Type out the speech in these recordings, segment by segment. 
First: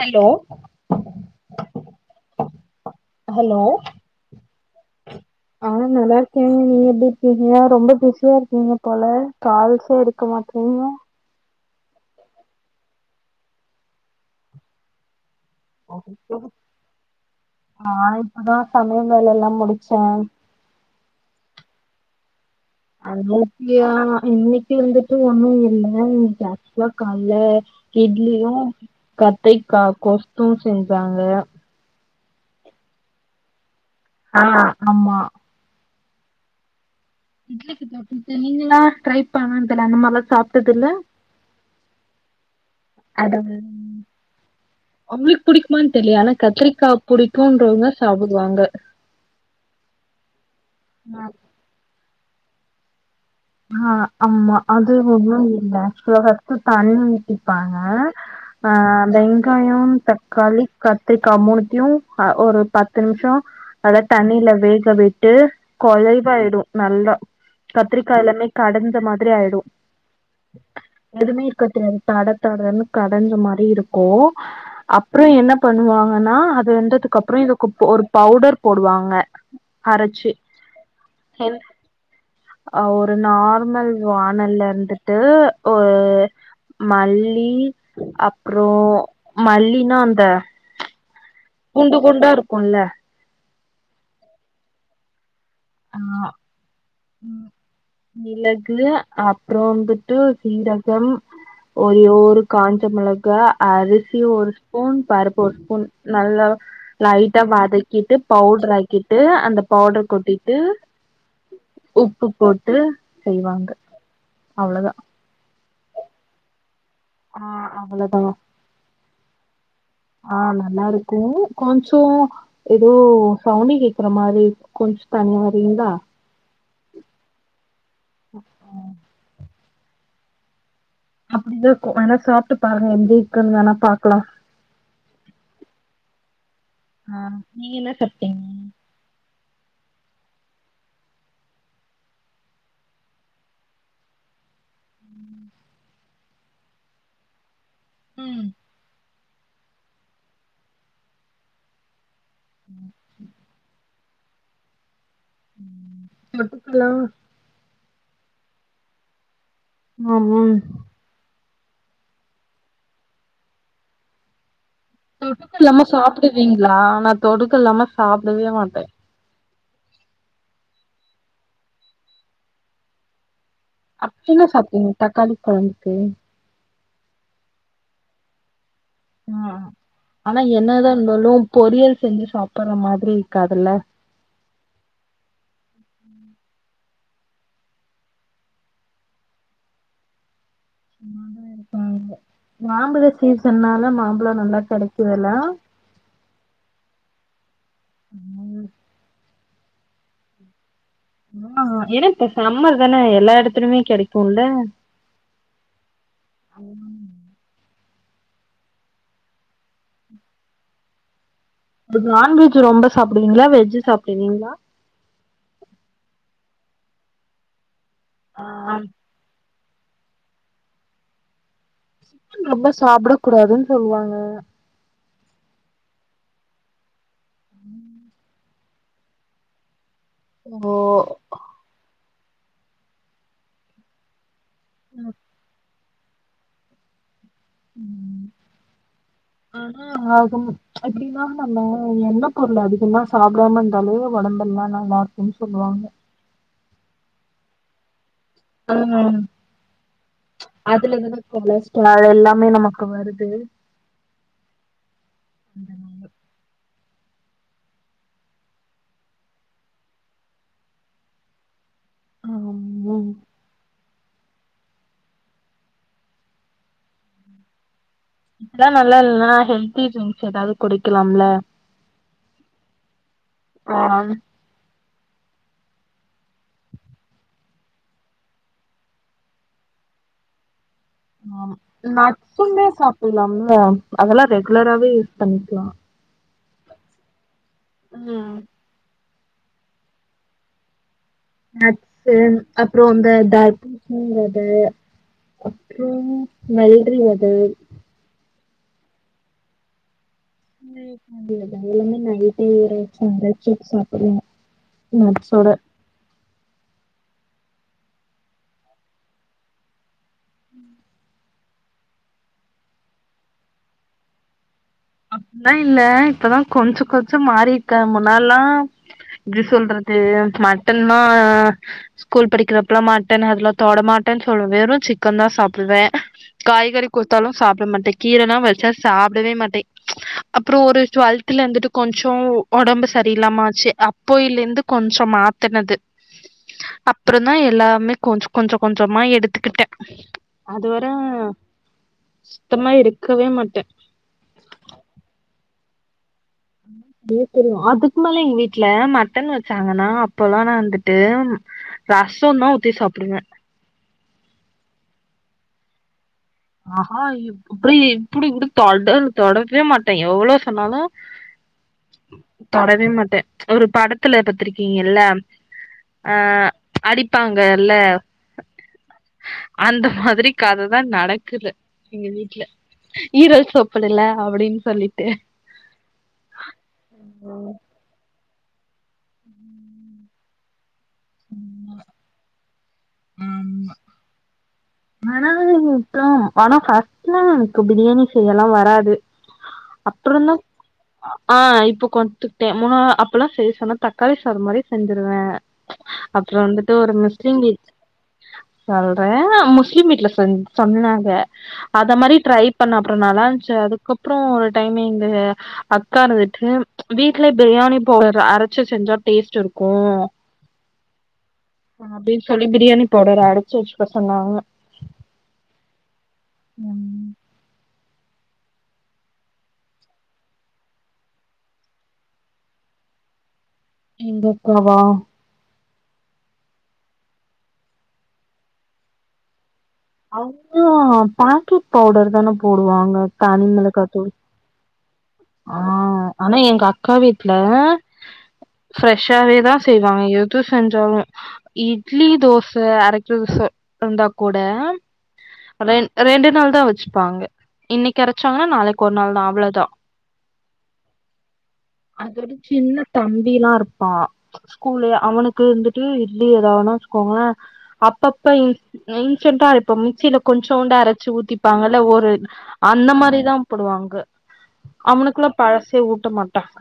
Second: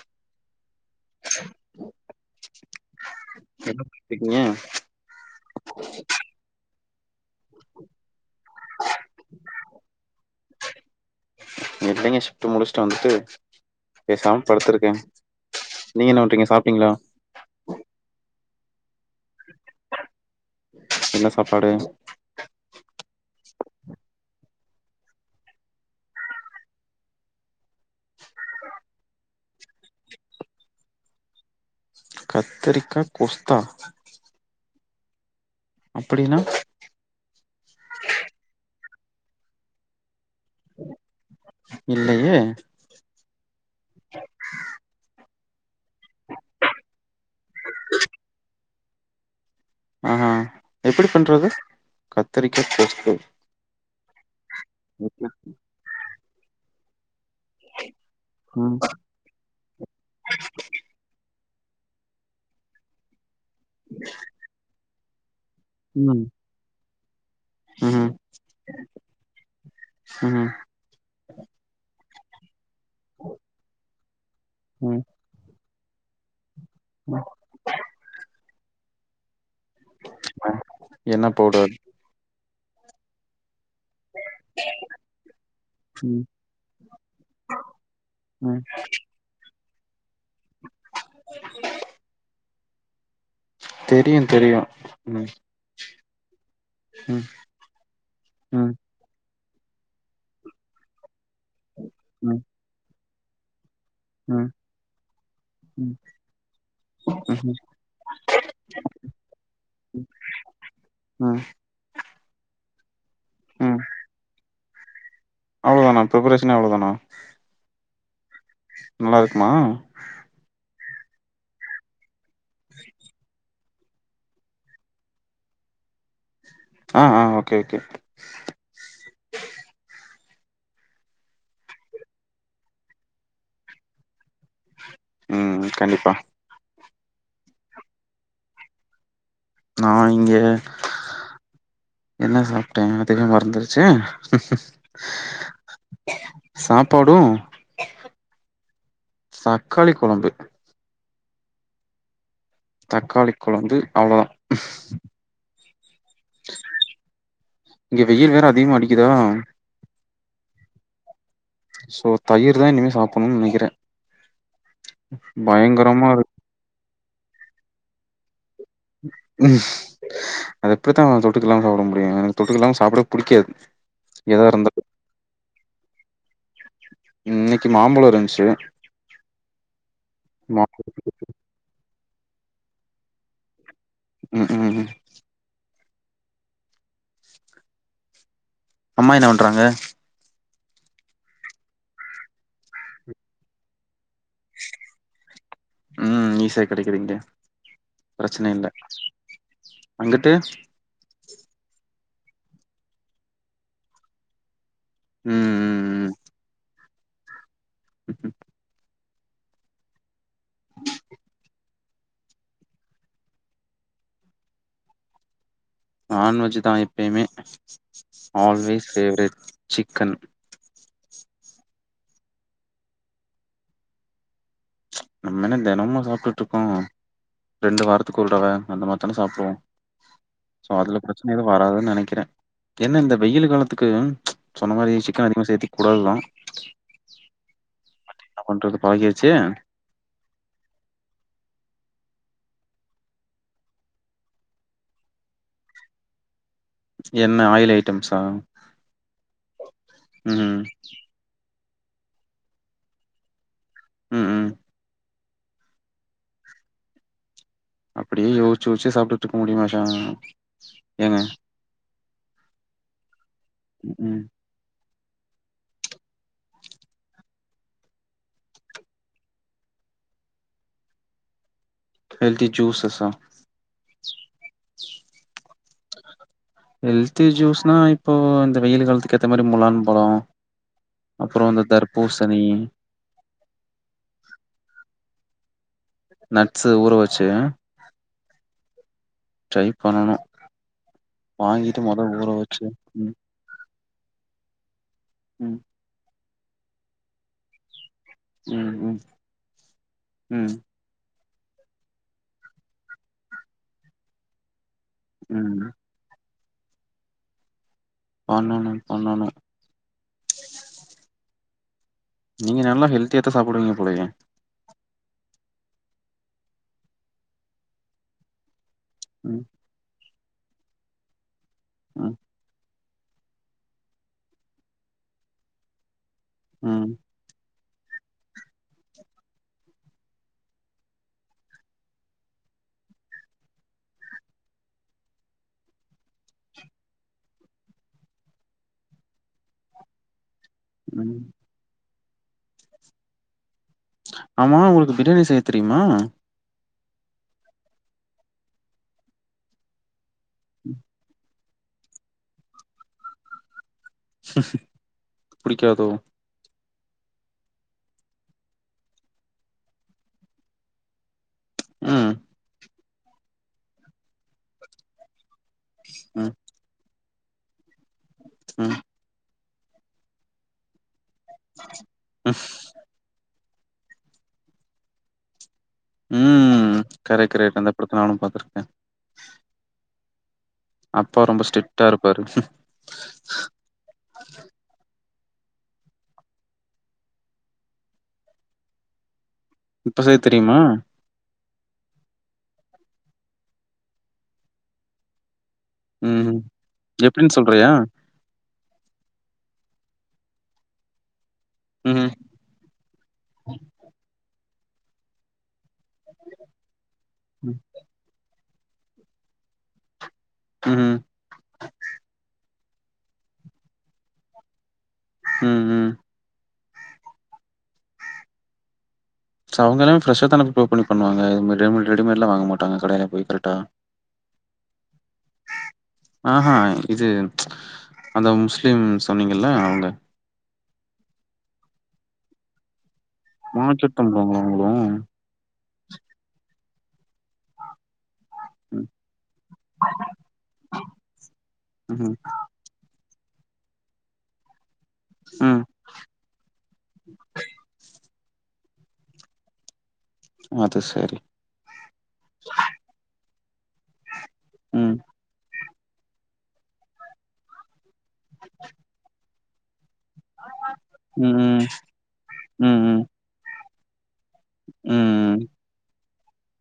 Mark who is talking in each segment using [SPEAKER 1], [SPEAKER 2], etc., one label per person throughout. [SPEAKER 1] Hello hello
[SPEAKER 2] என்ன பண்ணிட்ருக்கீங்க
[SPEAKER 1] ஆஹ் நல்லா இருக்கேன் நீங்க எப்பிடிருக்கீங்க ரொம்ப பிசியா இருக்கீங்க போல கால்சே எடுக்க மாட் சொல்லுங்க
[SPEAKER 2] இல்லைங்க ஷிப்ட் முடிச்சுட்டு வந்துட்டு பேசாம படுத்துருக்கேன் நீங்க என்ன பண்றீங்க சாப்டீங்களா
[SPEAKER 1] அதான் சமையல் வேலையெல்லாம் முடிச்சேன்
[SPEAKER 2] என்ன சாப்பாடு
[SPEAKER 1] அன்னைத்தியா இன்னைக்கு வந்துட்டு ஒண்ணும் இல்லை ஜாஸ்தியா காலைல இட்லியும் கத்தைக்காய கொஸ்தும் செஞ்சாங்க
[SPEAKER 2] கத்தரிக்கா கொஸ்தா
[SPEAKER 1] ஆஹ் ந மா
[SPEAKER 2] அப்படின்னா
[SPEAKER 1] இட்லிக்கு தொட்டுக்க நீங்களாம் ட்ரை பண்ணதில அந்த மாதிரிலாம் சாப்பிட்டது இல்ல
[SPEAKER 2] இல்லையே
[SPEAKER 1] அவங்களுக்கு பிடிக்குமானு தெரிய ஆனா கத்திரிக்காய் புடிக்கும்ன்றவங்க சாப்பிடுவாங்க
[SPEAKER 2] ம்ம் எப்படி பண்றது கத்தரிக்கா பேஸ்தோ
[SPEAKER 1] அஹ் ஆம்மா அது ஒண்ணு [unintelligible] நேச்சுரலா தான் இருக்கு தன் இருப்பாங்க ஆ
[SPEAKER 2] ம்
[SPEAKER 1] வெங்காயம் தக்காளி கத்திரிக்கா மூணு நோ ஆ ஒரு பத்து நிமிஷம் அதல தண்ணில வேகவை ட்டு குலைவாயிடும் நல்லா
[SPEAKER 2] ம்ம்
[SPEAKER 1] கத்திரிக்கா எல்லாமே கடந்த மாதிரி ஆயிடும்
[SPEAKER 2] ம்
[SPEAKER 1] எதுவுமே இருக்கத்த தட தடன்ன கடைஞ்ச மாதிரி இருக்கு கோ
[SPEAKER 2] ம்
[SPEAKER 1] அப்புறம் என்ன பண்ணுவாங்கன்னா வெந்ததுக்கு அப்புறம் இது ஒரு பவுடர் போடுவாங் [unintelligible]
[SPEAKER 2] உம் என்ன பவுடர்
[SPEAKER 1] அ ஒரு நா ம்மல் வானல்ல இருந்துட்டு உ
[SPEAKER 2] ம்
[SPEAKER 1] மல்லி
[SPEAKER 2] ம்
[SPEAKER 1] அப்புறொ மல்லி இன்னு அந்த குண்டு குண்டா இருக்குல்ல
[SPEAKER 2] தெரியும் தெரியும் உம்
[SPEAKER 1] ஆஹ்
[SPEAKER 2] ம் ம்
[SPEAKER 1] மிளகு அப் அப்றொ வந்துட்டு சீரகம் ஒரே
[SPEAKER 2] ம்
[SPEAKER 1] ஒரு காஞ்சமொளக் கா அரிசி
[SPEAKER 2] ம்
[SPEAKER 1] ஒரு ஸ்பூன் பருப்பு ஒரு ஸ்பூன்
[SPEAKER 2] ம்
[SPEAKER 1] நல்லா லைட்டா வதக்கிட்டு பவுடர் ஆக்கிட்டு அந்த பவுடர் கொட்டி ப்பு
[SPEAKER 2] ம்
[SPEAKER 1] உப்பு போட் புட்டு செய்வாங்க
[SPEAKER 2] ம்
[SPEAKER 1] அவ்வளோதான்
[SPEAKER 2] அவ்ளோதானா பிரிப்பரேஷனே அவ்ளோதானா
[SPEAKER 1] ஆஹ்
[SPEAKER 2] நல்லா இருக்குமா
[SPEAKER 1] கு கொஞ்சோ ஏதோ சவுனிக் கேக்குற மாரி கொஞ்சு தனியா வரீங்களா
[SPEAKER 2] ஆஹ் ஆஹ் ஓகே ஓகே
[SPEAKER 1] அப்படிதான்க்கும் வேணா சாப்ட்டு பாருங்க எப்படி இருக்குன்னு வேணா பாக்கலா
[SPEAKER 2] உம் கண்டிப்பா
[SPEAKER 1] ஆஹ் நீங்க என்ன சாப்டீங்க
[SPEAKER 2] நான் இங்க என்ன சாப்ட்டேன் அதுவே மறந்துருச்சே ஹ்ம் ஹ்ம் சாப்பாடும்
[SPEAKER 1] ம்
[SPEAKER 2] தக்காளி கொழம்பு தக்காளி கொழந்து அவ்ளோ தா
[SPEAKER 1] [inaudible]
[SPEAKER 2] இங்க வெயில் வேற அதிகமா அடிக்குதா
[SPEAKER 1] ஆமா
[SPEAKER 2] சோ தயிர் தா இனிமே சாப்பட்ணுன் நெனைக்கறே
[SPEAKER 1] தொட்டுட்டுக்க இல்லாம சாப்டுவீங்களா நா தொடுக்க இல்லாம சாப்டவே மாட்
[SPEAKER 2] அது எப்படித்தா தொட்டுக்கில்லாம சாப்பிட முடியுங்க எனக்கு தொட்டுக்கில்லாம சாப்டவே புடிக்காது
[SPEAKER 1] அப்டி என்ன
[SPEAKER 2] எதா இருந்தாலு
[SPEAKER 1] சாப்ட்டீங்க தக்காளி கொழம்புக்கு
[SPEAKER 2] இன்னைக்கு மாம்பழோ இருந்ச்சு
[SPEAKER 1] ஆ ஆனா என்னதா இருந்தாலு பொரியல் செஞ்சு சாப் பற மாரி இருக்காதுல்ல
[SPEAKER 2] உம் ம் அம்மா என்ன பண்றாங்க
[SPEAKER 1] மாம்பழ சீசன்னால மாம்ப அவ்ளோ நல்லா கெடைக்குதல்லாம்
[SPEAKER 2] பிரச்சனை இல்ல அங்கிட்டு
[SPEAKER 1] ஆ ஏன்னா இப்ப சம்மர் தானே எல்லா எடத்துலுமே கெடைக்கும்ல
[SPEAKER 2] உம்ம்
[SPEAKER 1] உங்களுக்கு நான்வெஜ் ரொம்ப சாப்பிடுவீங்களா வெஜ் சாப்பிடுவீங்களா
[SPEAKER 2] நான்வெஜ் தா எப்பயுமே ஆல்வேஸ் ஃபேவரட் சிக்கன்
[SPEAKER 1] சிக்கன் ரொம்ப சாப்புட கூடாதுன்னு சொல்லுவாங்க
[SPEAKER 2] நம்மென்னா தெனமுமா சாப்டுட்டு இருக்கோ ரெண்டு வாரத்துக்கு ஒரு தடவ அந்த மாரி தான சாப்பிடுவோ சோ
[SPEAKER 1] ஓ
[SPEAKER 2] அதுல பிரச்சன எதுவு வராதுன்னு நெனைக்கிறே என்ன இந்த வெயில் காலத்துக்கு சொன்ன மாரி சிக்கன் அதிக சேத்திக் கூடாது தா பட் என்னா பண்றது பழகிருச்சே
[SPEAKER 1] ஆ ஆகும் எப்டின்னா நம்ம எண்ண பொருள அதிகமா சாப்பிடாம இருந்தாலே ஒடம்பெல்லா நல்லா இருக்குனு சொல்லுவாங்க
[SPEAKER 2] என்ன ஆயில் ஐட்டம்ஸ்
[SPEAKER 1] உம்ம்
[SPEAKER 2] ம்
[SPEAKER 1] அதுல வந்து கொலஸ் ட்ரோல் எல்லாமே நமக்கு வருது
[SPEAKER 2] உம் உம்
[SPEAKER 1] ம்ம்
[SPEAKER 2] அப்டியே யோசிச்சு யோசிச்சு சாப்டுட்டு இருக்க முடியுமா சா ஏங்க
[SPEAKER 1] ஆ உம்
[SPEAKER 2] உம்
[SPEAKER 1] இதெல்லா நல்லா இல்லன்னா ஹெல்தி ட்ரிங்க்ஸ் ஏதாவது குடிக்கலாம்ல
[SPEAKER 2] ஹெல்தி ஜூஸஸ் ஆ [inaudible]
[SPEAKER 1] ஆ,
[SPEAKER 2] ஹெல்தி ஜூஸ்னா இப்போ இந்த வெயில் காலத்துக்கு ஏத்த மாரி முளான் பழொ
[SPEAKER 1] நா நட்சுந்த சாப்பிடலாம்ல அதெல்லா ரெகுலராவே யூஸ் பண்ணிக்லா
[SPEAKER 2] நட்ஸு ஊற வச்சு
[SPEAKER 1] உஹ்
[SPEAKER 2] ட்ரை பண்ணனு வாங்கிட்டு மொத
[SPEAKER 1] நட்ஸூ
[SPEAKER 2] ஊற வச்சு
[SPEAKER 1] அப்புறோ அந்த
[SPEAKER 2] ம்
[SPEAKER 1] தர்பூச் ணி வெத
[SPEAKER 2] ம்
[SPEAKER 1] அப்புறோ நல்றி வெதை
[SPEAKER 2] உம் உம் உம்
[SPEAKER 1] இதுலது எல்லாமே நைட்டே ஊர வெச்சு [unintelligible] சாப்பிடலா நட்ஸ் ஓட
[SPEAKER 2] ம் பண்ணனு பண்ணனு
[SPEAKER 1] உம்
[SPEAKER 2] நீங்க நல்லா ஹெல்த்தியாத்தா சாப்டுவீங்க போலயே
[SPEAKER 1] அப்புட்லா இல்ல இப்பதா கொஞ்ச கொஞ்ச மாரி இருக்கே முன்னால்லா இது
[SPEAKER 2] ம்
[SPEAKER 1] சொல்றது மட்டன்னா
[SPEAKER 2] ம்
[SPEAKER 1] ஸ்கூல் படிக்கிறப் பலா மாட்டனு அதுல தொட மாட்டேன் சொல்லுவ வெறு சிக்கன் தா சாப்டுவே காய்கறி
[SPEAKER 2] ம்
[SPEAKER 1] குடுத்தாலு சாப்ட மாட் டே கீரலா வச்சா சாப்டவே மாட்டே அப்றோ ஒரு டுவெல்த்துல இருந்துட்டு கொஞ்ச ஒடம்பு சரியில்லாம ஆச்சு அப்பைல இருந்து கொஞ்ச மாத்துனது அப்றோ தா எல்லாமே கொஞ்ச கொஞ்ச கொஞ்சமா எடுத்துக்கிட்டே அது வர
[SPEAKER 2] ம்
[SPEAKER 1] சுத்தமா இருக்கவே மாட்டே
[SPEAKER 2] ஆமா உங்களுக்கு பிரியாணி செய்ய தெரிய்மா
[SPEAKER 1] உம் தெரியு அதுக்கு மேல எங்க வீட்ல மட்டன் வச்சாங்கனா அப்போலா நா வந்துட்டு ரச தா ஊத்தி சாப்பிடுவே
[SPEAKER 2] புடிக்காதோ
[SPEAKER 1] ஆஹா இப் இப்டி இப்டி கூட தொடன் தொடவே மாட்டே எவ்ளோ சொன்னாலு
[SPEAKER 2] ம்
[SPEAKER 1] தொடவே மாட் டே ஒரு படத்துல பாத்திருக்கீங்களா ஆஹ் அடிப் பாங்கல்ல
[SPEAKER 2] உம்
[SPEAKER 1] அந்த மாதிரி கததா நடக் குது எங்க வீட்ல ஈரல் சாப் சுடலா அப்டின் சொல்லிட்டு
[SPEAKER 2] உம் கரெக்ட் கரெக்ட் அந்த படத்த நானு பாத்துருக் கே அப்பா ரொம்ப ஸ்ட்ரிக்டா இருப்பாரு
[SPEAKER 1] ஆமா மனதை விட்டு வானா ஃபர்ஸ்ட்லா எனக்கு பிரியாணி செய்யலா வராது
[SPEAKER 2] இப்ப செய்ய
[SPEAKER 1] அப்றந்தா
[SPEAKER 2] தெரியுமா
[SPEAKER 1] ஆஹ் இப்ப கொத்துக்ட்டே என்னனா அப்பலா செய்ய சொன்னா தக்காளி சாத மாரியே செஞ்சிருவே அப்ற
[SPEAKER 2] ம்
[SPEAKER 1] வந்துட்டு ஒரு
[SPEAKER 2] எப்டின்னு
[SPEAKER 1] முஸ்லிம் வீட்
[SPEAKER 2] சொல்றியா
[SPEAKER 1] சொல்றே முஸ்லிம் வீட்ல சொன் சொன்னாங்க அத
[SPEAKER 2] ம்
[SPEAKER 1] மாரி
[SPEAKER 2] ம்
[SPEAKER 1] ட்ரை பண்ண அப்ற நல்லா இருந்ச்சு அதுக்கப்றோ டைமே இந்தது ஹா அக்கா இருந்துட்டு வீட்லயே பிரியாணி போடறா அர பச்சை செஞ்சா டேஸ்ட் இருக்கும்
[SPEAKER 2] ம்ஹ்ம்.
[SPEAKER 1] ஆஹ் அப்டின்னு சொல்லிட்டு பிரியாணி பவுடர் அரச்சு வச்சுக்க சொன்னாங்க
[SPEAKER 2] ஹ்ம் ஹ்ம்
[SPEAKER 1] உம்
[SPEAKER 2] ச அவங்க எல்லாமே ஃப்ரஷ்ஷா தான ப்ரிப்பர் பண்ணி பண்ணுவாங்க ரெடிமேட்லாம் வாங்க மாட்டாங்க கடையில் போய் கரெக்ட்டா
[SPEAKER 1] எங்க அக்காவா
[SPEAKER 2] ஆஹா இது அந்த முஸ்லீம் சொன்னீங்கல்ல
[SPEAKER 1] [inaudible] பாக்கெட் பவுடரு தான போடுவாங்க
[SPEAKER 2] [unintelligible] பண்றாங்களா உங்கள
[SPEAKER 1] ஆஹ் ஆனா எங்க அக்கா வீட்டுல
[SPEAKER 2] ம்
[SPEAKER 1] ஃப்ரெஷ்ஷாவே தா செய்வாங்க எது செஞ்சாலு இட்லி
[SPEAKER 2] ம்
[SPEAKER 1] தோச அரைக் [unintelligible] இருந்தா கூட
[SPEAKER 2] ம்
[SPEAKER 1] ரெண் ரெண்டு நாள் தா வச்சிப்பாங்க இன்னைக் அரை ச்சாங்கன்னா நாளைக் ஒரு நாள் தா அவ்ளோதா
[SPEAKER 2] அது சரி
[SPEAKER 1] அதோடு சின்ன தம் பிலா இருப்பா ஸ்கூலு
[SPEAKER 2] ம்
[SPEAKER 1] அவுனுக்கு வந்துட் டு இட்லி ஏதாவுதுனா வச்சுக்கோங்கள அப்பப்ப இன் இன்ஸ்டன்ட்டா அரைப்போ மீ க்ஸிலா கொஞ்சோண்டா அரைச்சு
[SPEAKER 2] ம்
[SPEAKER 1] ஊத்திப்பாங்கல்ல ஒரு
[SPEAKER 2] ம் ம்
[SPEAKER 1] அந்த
[SPEAKER 2] ம்
[SPEAKER 1] மாரிதா போடுவாங்க அவ்னுக்குள்ள பழசே ஊட்ட மாட்டாங்க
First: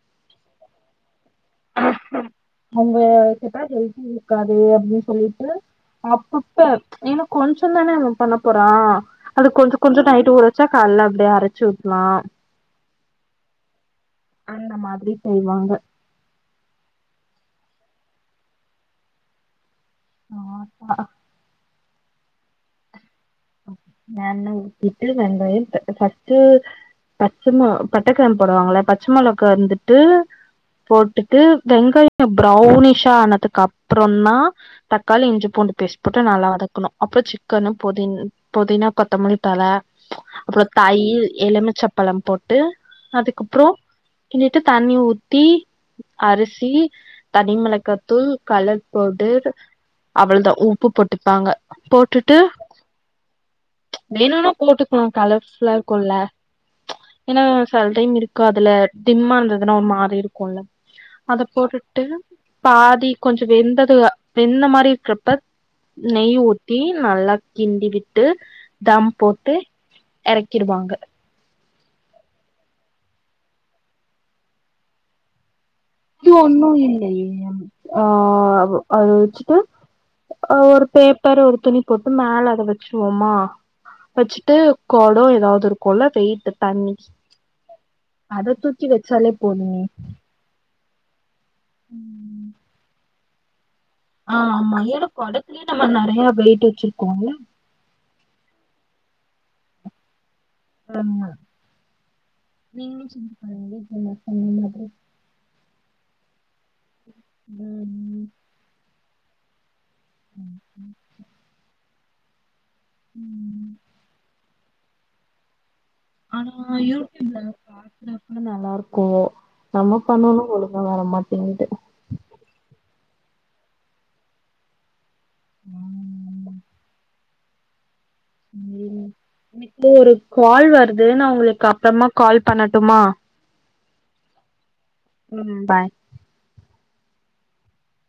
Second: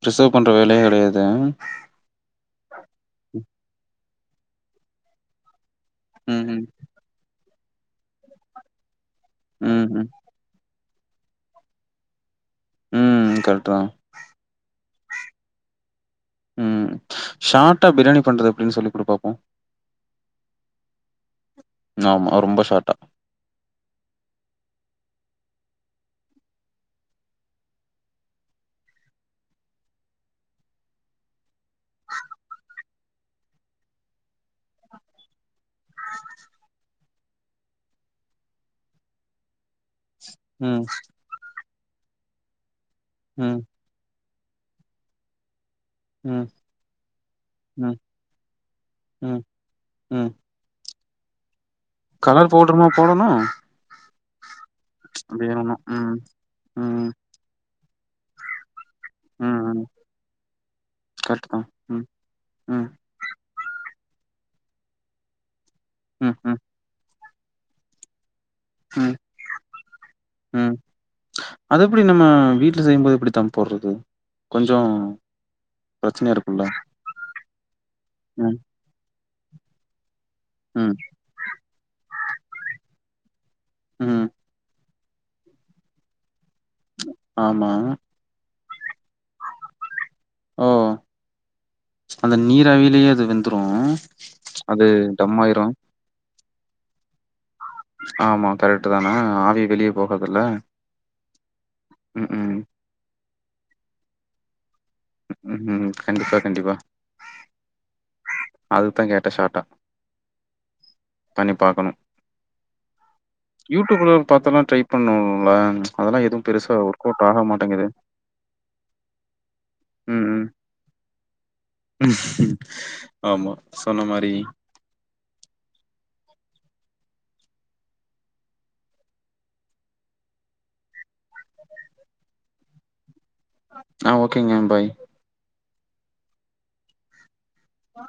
[SPEAKER 2] பிரஷவ் பண்ற வேலையே கெடையது ம்
[SPEAKER 1] உங்க கிட்டா ஹெல்த்தி இருக்காது அப்டின் சொல்லிட்டு
[SPEAKER 2] ம் ம்
[SPEAKER 1] அப்பப்ப என்னா கொஞ்சந் தான நம்ம பண்ண போறோ அது கொஞ்ச
[SPEAKER 2] ம்
[SPEAKER 1] கொஞ்ச
[SPEAKER 2] ம்
[SPEAKER 1] நைட்டு ஊற வச்சா காலல அப்படியே அரைச்சு ஊத்லா
[SPEAKER 2] உம் கரெக்ட் தா
[SPEAKER 1] அந்த மாதிரி செய்வாங்க
[SPEAKER 2] உம் ஷாட்டா பிரியாணி பண்றது எப்பிடின்னு சொல்லி குடு பாப்போ
[SPEAKER 1] ஷாட்டா
[SPEAKER 2] ஆமா ரொம்ப ஷாட்டா
[SPEAKER 1] எண்ணெ ஊத்திட்டு வெங்காய ஃபஸ்ட்டு பச்சை பட்டைக்கிராம்பு போடுவாங்கள பச்ச மொளகா வந்துட்டு போட்டுட்டு வெங்காய ப்ரௌனிஷா ஆனதுக்கு அப்புறந்தா தக்காளி இஞ்சி பூண்டு பேஸ்ட் போட்டு நல்லா வதக்கணு அப்புற சிக்கனும் பு புதினா கொத்த மல்லி தல அப்புறம்
[SPEAKER 2] ம்
[SPEAKER 1] தயிர் எலுமச்சப் பலம் போட்டு
[SPEAKER 2] ம்
[SPEAKER 1] அதுக்கப்புறம் என்னிட்டு தண்ணி ஊத்தி
[SPEAKER 2] ம்
[SPEAKER 1] அரிசி தனி
[SPEAKER 2] ம்
[SPEAKER 1] மிளகாத்தூள் கலர்
[SPEAKER 2] ம்
[SPEAKER 1] பவுடர்
[SPEAKER 2] ம்
[SPEAKER 1] அவ்வளதான் உப் உப்பு போட்டுப்பாங்க
[SPEAKER 2] கலர் பவுடர்ருமா போடணும்
[SPEAKER 1] நீன போட்டுக்கலாம் கலர்ஃபுல்லா
[SPEAKER 2] வேணும்னா
[SPEAKER 1] இருக்கும்ல்ல
[SPEAKER 2] ம் ம்
[SPEAKER 1] ஏன்னா சில டைம் இருக்கு அதுல
[SPEAKER 2] ம்
[SPEAKER 1] டிம்மதுன்னா
[SPEAKER 2] ம்
[SPEAKER 1] ஒரு மாதறி இருக்கும்ல்ல அத
[SPEAKER 2] கரெக்ட் தான் ம்
[SPEAKER 1] போட்டுட்டு
[SPEAKER 2] ம்
[SPEAKER 1] பாதி கொஞ்சம் வெந்தது இப்ப இந்த மாதிரி இருக்கப்ப
[SPEAKER 2] ம்
[SPEAKER 1] நெய்
[SPEAKER 2] ம்
[SPEAKER 1] ஊத்தி நல்லா கிண்டி விட் ட்டு தம்
[SPEAKER 2] ம்
[SPEAKER 1] போட்டு
[SPEAKER 2] ம்
[SPEAKER 1] எறக்கிடுவாங்க
[SPEAKER 2] அது எப்படி நம்ம வீட்டுல செய்யும்போது எப்படி தம் போடுறது கொஞ்சோம்
[SPEAKER 1] இது ஒன்னும் இல்லையே
[SPEAKER 2] ம்
[SPEAKER 1] அஹ் அது வெச் உ ஒரு
[SPEAKER 2] ம்
[SPEAKER 1] பேப்பர் ஒரு துணி போட்டு மேல அத வெச்சிடுவோமா
[SPEAKER 2] ம்
[SPEAKER 1] வெச்சுட்டு கொடம் ஏதாவது இருக்கும்ல்ல வெயிட்டு தண்ணி
[SPEAKER 2] ஆமா
[SPEAKER 1] அததுத்து கி வெச்சாலே போதும்
[SPEAKER 2] ஓ அந்த நீர்ராவியிலேயே அது வெந் துரும்
[SPEAKER 1] ஆஹ் மையல கொடத்துலேயே நம்ம நறைய போய்டிட்டு வெச்சிருக்கோம்ள
[SPEAKER 2] ஆமா கரெக்ட் தானா ஆவிய வெளியே போக ல
[SPEAKER 1] ஆ
[SPEAKER 2] உம் உம்
[SPEAKER 1] [unintelligible] சொன்ன மாரி
[SPEAKER 2] உம் உம் கண்டிப்பா கண்டிப்பா
[SPEAKER 1] உம்
[SPEAKER 2] அதுக்குதான் கேட்ட ஷாட்டா பண்ணி பாக்கணும்
[SPEAKER 1] ம்
[SPEAKER 2] யூடியூப்ல பாத்தன்னா ட்ரை பண்ணுங்களா
[SPEAKER 1] ஆனா யூடியூப்ல பாக்குறப்ப நல்லா இருக்கு நம்ம
[SPEAKER 2] ம்
[SPEAKER 1] பண்ணாலு
[SPEAKER 2] ம்
[SPEAKER 1] ஒழுங்கா வேலைமாட்டேங்குது
[SPEAKER 2] ஆமா சொன்ன மாதிரி
[SPEAKER 1] உஹம் எனக்கு ஒரு கால் வருது நான் உங்களுக்கு அப்புறமா கால் பண்ணட்டுமா
[SPEAKER 2] ஆஹ் ஓகேங்க பாய்
[SPEAKER 1] ம் பாய்
[SPEAKER 2] ஹ